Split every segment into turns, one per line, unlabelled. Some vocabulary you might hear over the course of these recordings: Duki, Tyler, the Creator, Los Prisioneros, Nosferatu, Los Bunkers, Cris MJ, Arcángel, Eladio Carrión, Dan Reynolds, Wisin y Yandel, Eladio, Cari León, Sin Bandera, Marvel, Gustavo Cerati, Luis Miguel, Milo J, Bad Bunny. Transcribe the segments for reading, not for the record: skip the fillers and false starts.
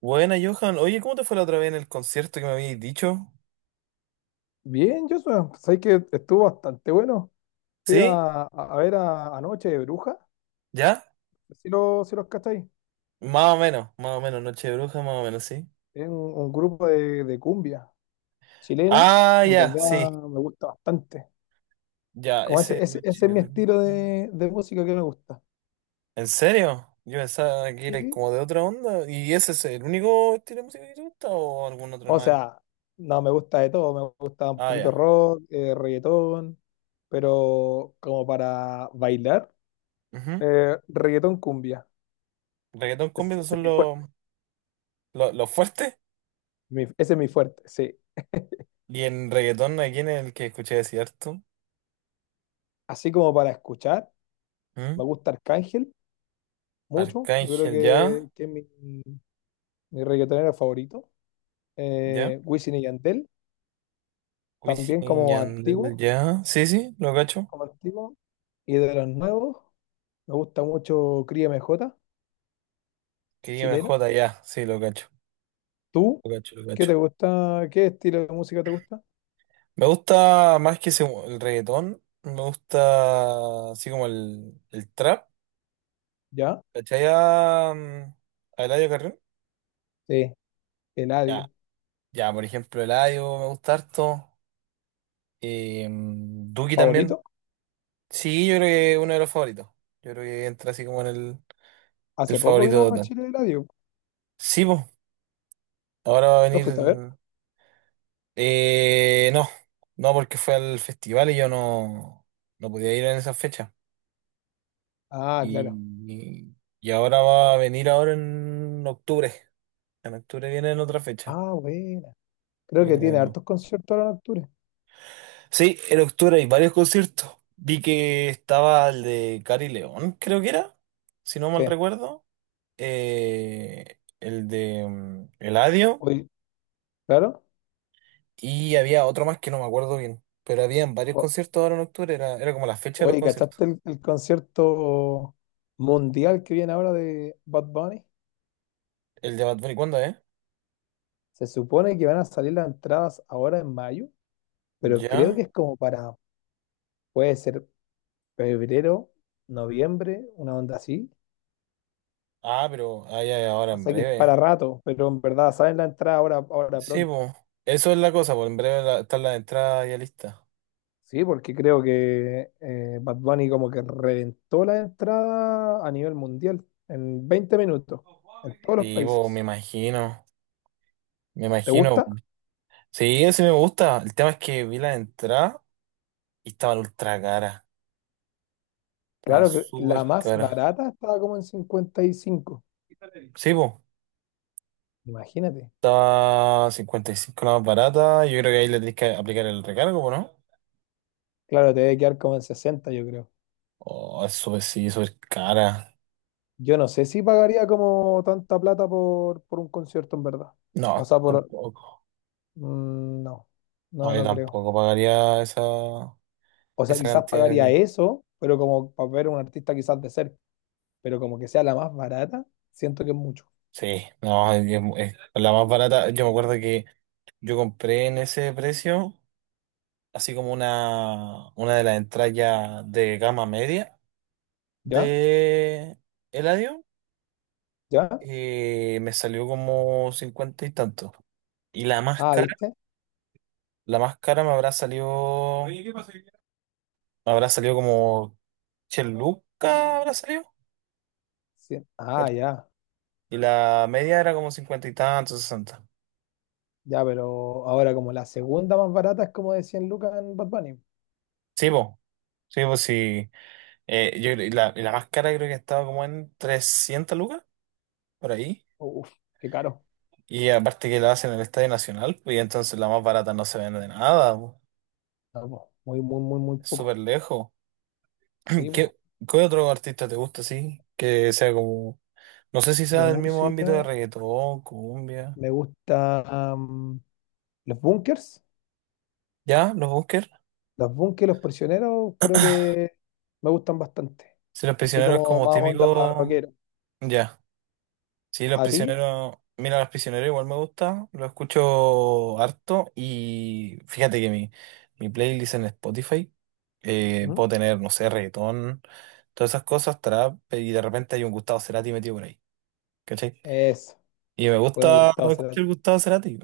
Buena, Johan. Oye, ¿cómo te fue la otra vez en el concierto que me habías dicho?
Bien, Joshua, pues ahí que estuvo bastante bueno. Fui
¿Sí?
a, a ver a, Anoche de Bruja,
¿Ya?
si los cacháis.
Más o menos, más o menos. Noche de bruja, más o menos, sí.
Es un grupo de cumbia chileno,
Ah,
en
ya, sí.
verdad me gusta bastante.
Ya,
Como
ese
ese, ese,
Noche
ese es mi
de
estilo
bruja.
de música que me gusta.
¿En serio? Yo pensaba que era
Sí.
como de otra onda. ¿Y ese es el único estilo de música que te gusta o algún otro
O
más?
sea, no me gusta de todo, me gusta un
Ah,
poquito
ya.
rock, reggaetón, pero como para bailar,
Ujú.
reggaetón cumbia.
Reggaetón
Ese,
cumbia, esos
ese es
son
mi
los,
fuerte,
los fuertes.
ese es mi fuerte, sí.
Y en reggaetón, aquí en el que escuché decir harto.
Así como para escuchar.
¿Mm?
Me gusta Arcángel mucho. Yo creo
Arcángel, ya.
que es mi reggaetonero favorito.
¿Ya?
Wisin y Yandel,
Wisin
también
y
como
Yandel,
antiguo,
ya. Sí, sí, lo cacho.
como antiguo. Y de los nuevos, me gusta mucho Cris MJ,
Quería
chileno.
MJ, ya. Sí, lo cacho.
¿Tú?
Lo cacho, lo
¿Qué
cacho.
te gusta? ¿Qué estilo de música te gusta?
Me gusta más que el reggaetón. Me gusta así como el trap.
¿Ya?
¿Cachai? A Eladio Carrión.
Sí,
Ya.
Eladio.
Ya, por ejemplo, Eladio me gusta harto. Duki también.
¿Favorito?
Sí, yo creo que es uno de los favoritos. Yo creo que entra así como en el
Hace poco
favorito
vino a
total.
Chile Eladio.
Sí, pues. Ahora va a
¿Lo
venir.
fuiste a ver?
No, no, porque fue al festival y yo no podía ir en esa fecha.
Ah,
Y,
claro.
y y ahora va a venir ahora en octubre. En octubre viene en otra fecha.
Ah, buena. Creo que
Viene de
tiene
nuevo.
hartos conciertos ahora en octubre.
Sí, en octubre hay varios conciertos. Vi que estaba el de Cari León, creo que era, si no mal
Sí.
recuerdo. El de Eladio.
Hoy, claro.
Y había otro más que no me acuerdo bien. Pero habían varios conciertos ahora en octubre. Era como la fecha de los
Oye,
conciertos.
¿cachaste el concierto mundial que viene ahora de Bad Bunny?
El de Bad Bunny, ¿cuándo es?
Se supone que van a salir las entradas ahora en mayo, pero creo que
¿Ya?
es como para, puede ser febrero, noviembre, una onda así.
Ah, pero ya, ya, ahora
O
en
sea que es
breve.
para rato, pero en verdad salen las entradas ahora, ahora
Sí,
pronto.
pues. Eso es la cosa, pues en breve está la entrada ya lista.
Sí, porque creo que Bad Bunny como que reventó la entrada a nivel mundial en 20 minutos, en todos los
Sí, pues me
países.
imagino. Me
¿Te
imagino,
gusta?
po. Sí, ese me gusta. El tema es que vi la entrada y estaban ultra caras. Estaban
Claro, que
súper
la más
caras.
barata estaba como en 55,
Sí, pues.
imagínate.
Estaba 55 la más barata. Yo creo que ahí le tenés que aplicar el recargo, po, ¿no?
Claro, te debe quedar como en 60, yo creo.
Oh, es súper, sí, súper cara.
Yo no sé si pagaría como tanta plata por un concierto, en verdad. O
No,
sea, por...
tampoco.
No,
No,
no,
yo
no creo.
tampoco pagaría esa,
O sea,
esa
quizás
cantidad de
pagaría
plata.
eso, pero como para ver a un artista quizás de cerca, pero como que sea la más barata, siento que es mucho.
Sí, no, es- la más barata. Yo me acuerdo que yo compré en ese precio, así como una de las entradas ya de gama media
¿Ya?
de Eladio,
¿Ya?
me salió como 50 y tanto. Y la más
Ah,
cara,
¿viste?
la más cara me habrá salido. Oye, ¿qué pasa? Me habrá salido como 100 lucas, habrá salido.
Sí. Ah,
¿Cachai?
ya.
Y la media era como 50 y tanto, 60.
Ya, pero ahora como la segunda más barata es como de 100 lucas en Bad Bunny.
Sí, pues, sí, pues sí. Y la más cara creo que estaba como en 300 lucas, por ahí.
Uf, qué caro.
Y aparte que la hacen en el Estadio Nacional, pues, y entonces la más barata no se vende nada, po.
No, po, muy, muy, muy, muy
Es súper
poco.
lejos.
Sí, po.
¿Qué, qué otro artista te gusta así? Que sea como, no sé si
De
sea del mismo ámbito
música
de reggaetón, cumbia.
me gusta los Bunkers.
¿Ya? ¿Los Bunkers?
Los Bunkers, Los Prisioneros, creo que me gustan bastante.
Si los
Así
prisioneros es
como
como
más onda
típico,
rockero.
ya. Sí, Los
¿A ti?
Prisioneros, mira, Los Prisioneros igual me gusta, lo escucho harto, y fíjate que mi playlist en Spotify,
¿Mm?
puedo tener, no sé, reggaetón, todas esas cosas, trap, y de repente hay un Gustavo Cerati metido por ahí, ¿cachai?
Eso.
Y me
Bueno,
gusta
Gustavo Cerati.
escuchar Gustavo Cerati,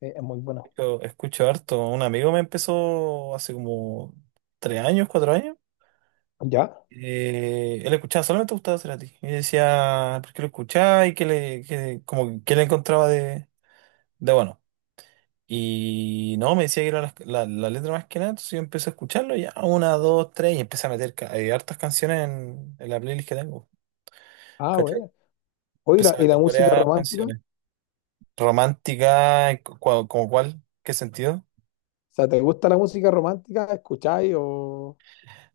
Es muy bueno.
yo escucho harto. Un amigo me empezó hace como 3 años, 4 años.
¿Ya?
Él escuchaba solamente Gustavo Cerati y yo decía, ¿por qué lo escuchaba? Y que le encontraba de bueno. Y no, me decía que era la letra más que nada. Entonces yo empecé a escucharlo ya, una, dos, tres, y empecé a meter hartas canciones en la playlist que tengo.
Ah,
¿Cachai?
bueno. Oye,
Empecé a
¿y la
meter
música
varias
romántica? O
canciones. Romántica, y ¿como cuál? ¿Qué sentido?
sea, ¿te gusta la música romántica? ¿Escucháis o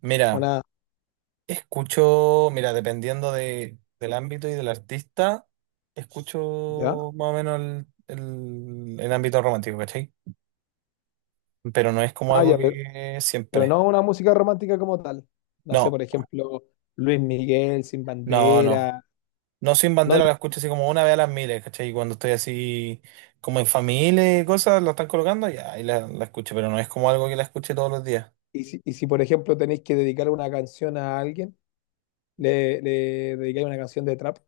Mira,
una...
escucho, mira, dependiendo del ámbito y del artista,
¿Ya?
escucho más o menos el ámbito romántico, ¿cachai? Pero no es como
Ah,
algo
ya,
que
pero
siempre.
no una música romántica como tal. No sé,
No,
por ejemplo, Luis Miguel, Sin
no, no.
Bandera.
No, Sin
No,
Bandera la escucho así como una vez a las miles, ¿cachai? Y cuando estoy así como en familia y cosas, la están colocando, ya ahí la escucho, pero no es como algo que la escuche todos los días.
y si, por ejemplo tenéis que dedicar una canción a alguien, le dedicáis una canción de trap,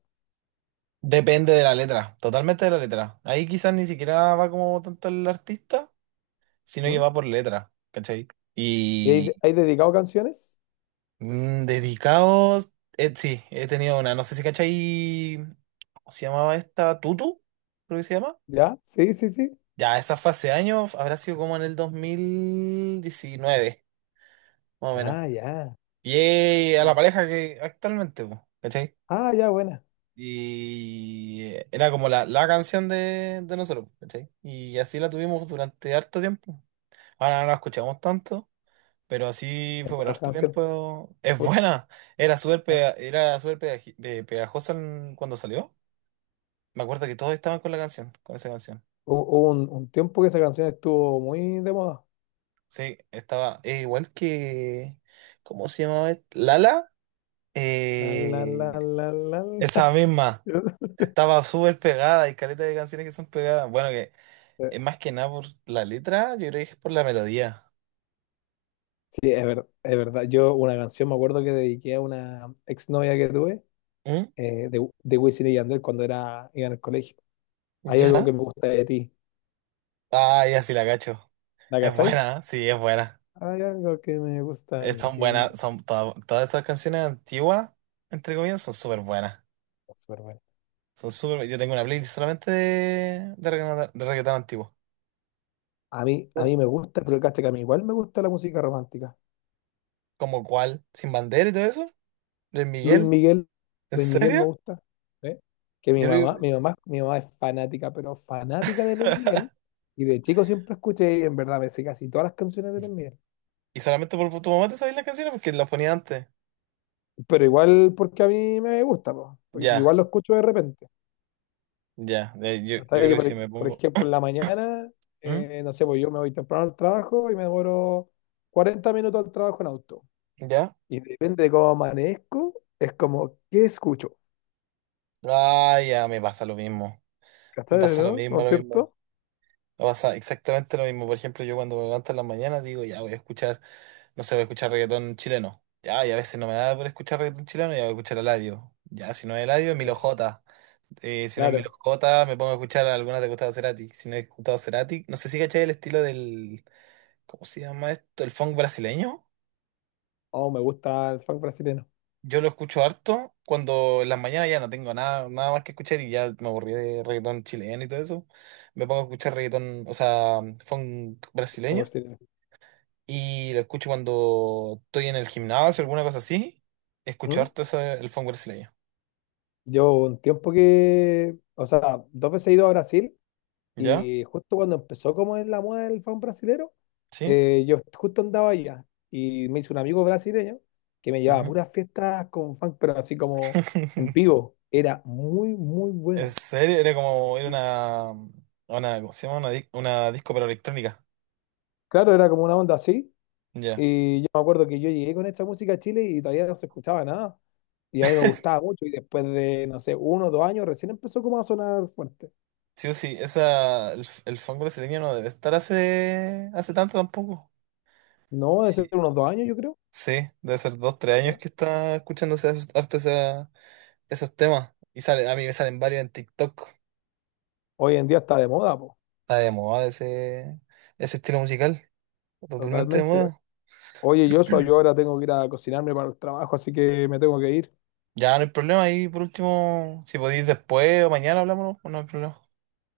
Depende de la letra, totalmente de la letra. Ahí quizás ni siquiera va como tanto el artista, sino que
¿no?
va por letra, ¿cachai?
¿Y hay,
Y
hay dedicado canciones?
dedicados, sí, he tenido una, no sé si cachai, ¿cómo se llamaba esta? Tutu, creo que se llama.
¿Ya? Sí, sí, sí.
Ya, esa fue hace años, habrá sido como en el 2019, más o menos.
Ah, ya.
Y a la
Ya.
pareja que actualmente, po, ¿cachai?
Ah, ya, buena.
Y era como la canción de nosotros, po, ¿cachai? Y así la tuvimos durante harto tiempo. Ahora no la escuchamos tanto, pero así
Es
fue por
buena esa
harto
canción.
tiempo.
Me
Es
gusta.
buena. Era súper
Hu-
pega- era súper pegajosa cuando salió. Me acuerdo que todos estaban con la canción, con esa canción.
Hubo un tiempo que esa canción estuvo muy de moda.
Sí, estaba, igual que... ¿Cómo se llamaba? Lala.
La, la, la,
Eh,
la, la, la.
esa misma. Estaba súper pegada, hay caleta de canciones que son pegadas. Bueno, que es más que nada por la letra, yo creo que es por la melodía.
Sí, es verdad, es verdad. Yo una canción me acuerdo que dediqué a una exnovia que tuve
¿Mm?
de Wisin y Yandel cuando era, iba en el colegio. Hay algo que
¿Ya?
me gusta de ti.
Ah, ya, sí la cacho.
¿La
Es
cachai?
buena, ¿eh? Sí, es buena.
Hay algo que me gusta de
Son
ti.
buenas, son todas esas canciones antiguas, entre comillas, son súper buenas.
Súper bueno.
Son súper, yo tengo una playlist solamente de reggaetón, de reggaetón antiguo.
A
Bueno,
mí me gusta, pero cacha que a mí igual me gusta la música romántica.
¿como cuál? ¿Sin Bandera y todo eso? ¿Luis
Luis
Miguel?
Miguel,
¿En
Luis Miguel me
serio?
gusta. ¿Eh? Que mi
Yo lo...
mamá, mi mamá, mi mamá es fanática, pero fanática de Luis Miguel. Y de chico siempre escuché, y en verdad me sé casi todas las canciones de Luis Miguel.
Y solamente por tu mamá te sabías las canciones porque las ponía antes.
Pero igual porque a mí me gusta, po, porque
Ya.
igual lo escucho de repente.
Ya, yo
Hasta
creo
que yo,
que si me
por
pongo.
ejemplo, en la mañana,
¿Mm?
no sé, pues yo me voy temprano al trabajo y me demoro 40 minutos al trabajo en auto.
¿Ya?
Y depende de cómo amanezco, es como, ¿qué escucho?
Ah, ya, me pasa lo mismo. Me
¿Cachai,
pasa lo
no? ¿No
mismo,
es
lo mismo.
cierto?
Me pasa exactamente lo mismo. Por ejemplo, yo cuando me levanto en la mañana digo, ya voy a escuchar, no sé, voy a escuchar reggaetón chileno. Ya, y a veces no me da por escuchar reggaetón chileno, ya voy a escuchar Eladio. Ya, si no es Eladio, es Milo
Eso.
J. Si no es Milo
Claro.
J, me pongo a escuchar algunas de Gustavo Cerati. Si no es Gustavo Cerati, no sé si cachai el estilo del. ¿Cómo se llama esto? ¿El funk brasileño?
Oh, me gusta el funk brasileño.
Yo lo escucho harto cuando en las mañanas ya no tengo nada, nada más que escuchar y ya me aburrí de reggaetón chileno y todo eso. Me pongo a escuchar reggaetón, o sea, funk
Como
brasileño,
brasileño.
y lo escucho cuando estoy en el gimnasio o alguna cosa así. Escucho
¿Mm?
harto eso, el funk brasileño.
Yo un tiempo que, o sea, dos veces he ido a Brasil
¿Ya?
y justo cuando empezó como es la moda del funk brasilero,
¿Sí?
yo justo andaba allá y me hizo un amigo brasileño que me llevaba a
Ujú.
puras fiestas con funk, pero así como en vivo. Era muy, muy
En
bueno.
serio, era como, era una, ¿cómo se llama? Una disco pero electrónica.
Claro, era como una onda así.
Ya.
Y yo me acuerdo que yo llegué con esta música a Chile y todavía no se escuchaba nada. Y a mí me gustaba mucho. Y después de, no sé, uno o dos años, recién empezó como a sonar fuerte.
Sí o sí, el funk brasileño no debe estar hace tanto tampoco.
No, de ser
Sí.
unos dos años, yo creo.
Sí, debe ser 2, 3 años
¿Eh?
que está escuchándose harto esos temas. Y sale, a mí me salen varios en TikTok.
Hoy en día está de moda, po,
Está de moda ese estilo musical. Totalmente de
totalmente.
moda.
Oye, Joshua, yo ahora tengo que ir a cocinarme para el trabajo, así que me tengo que ir.
Ya no hay problema. Ahí por último, si podéis después o mañana hablamos, no, no hay problema.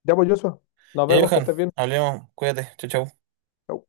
Ya, pues, Joshua, nos
Ya,
vemos, que
Johan,
estés bien.
hablemos. Cuídate. Chau, chau.
Chau.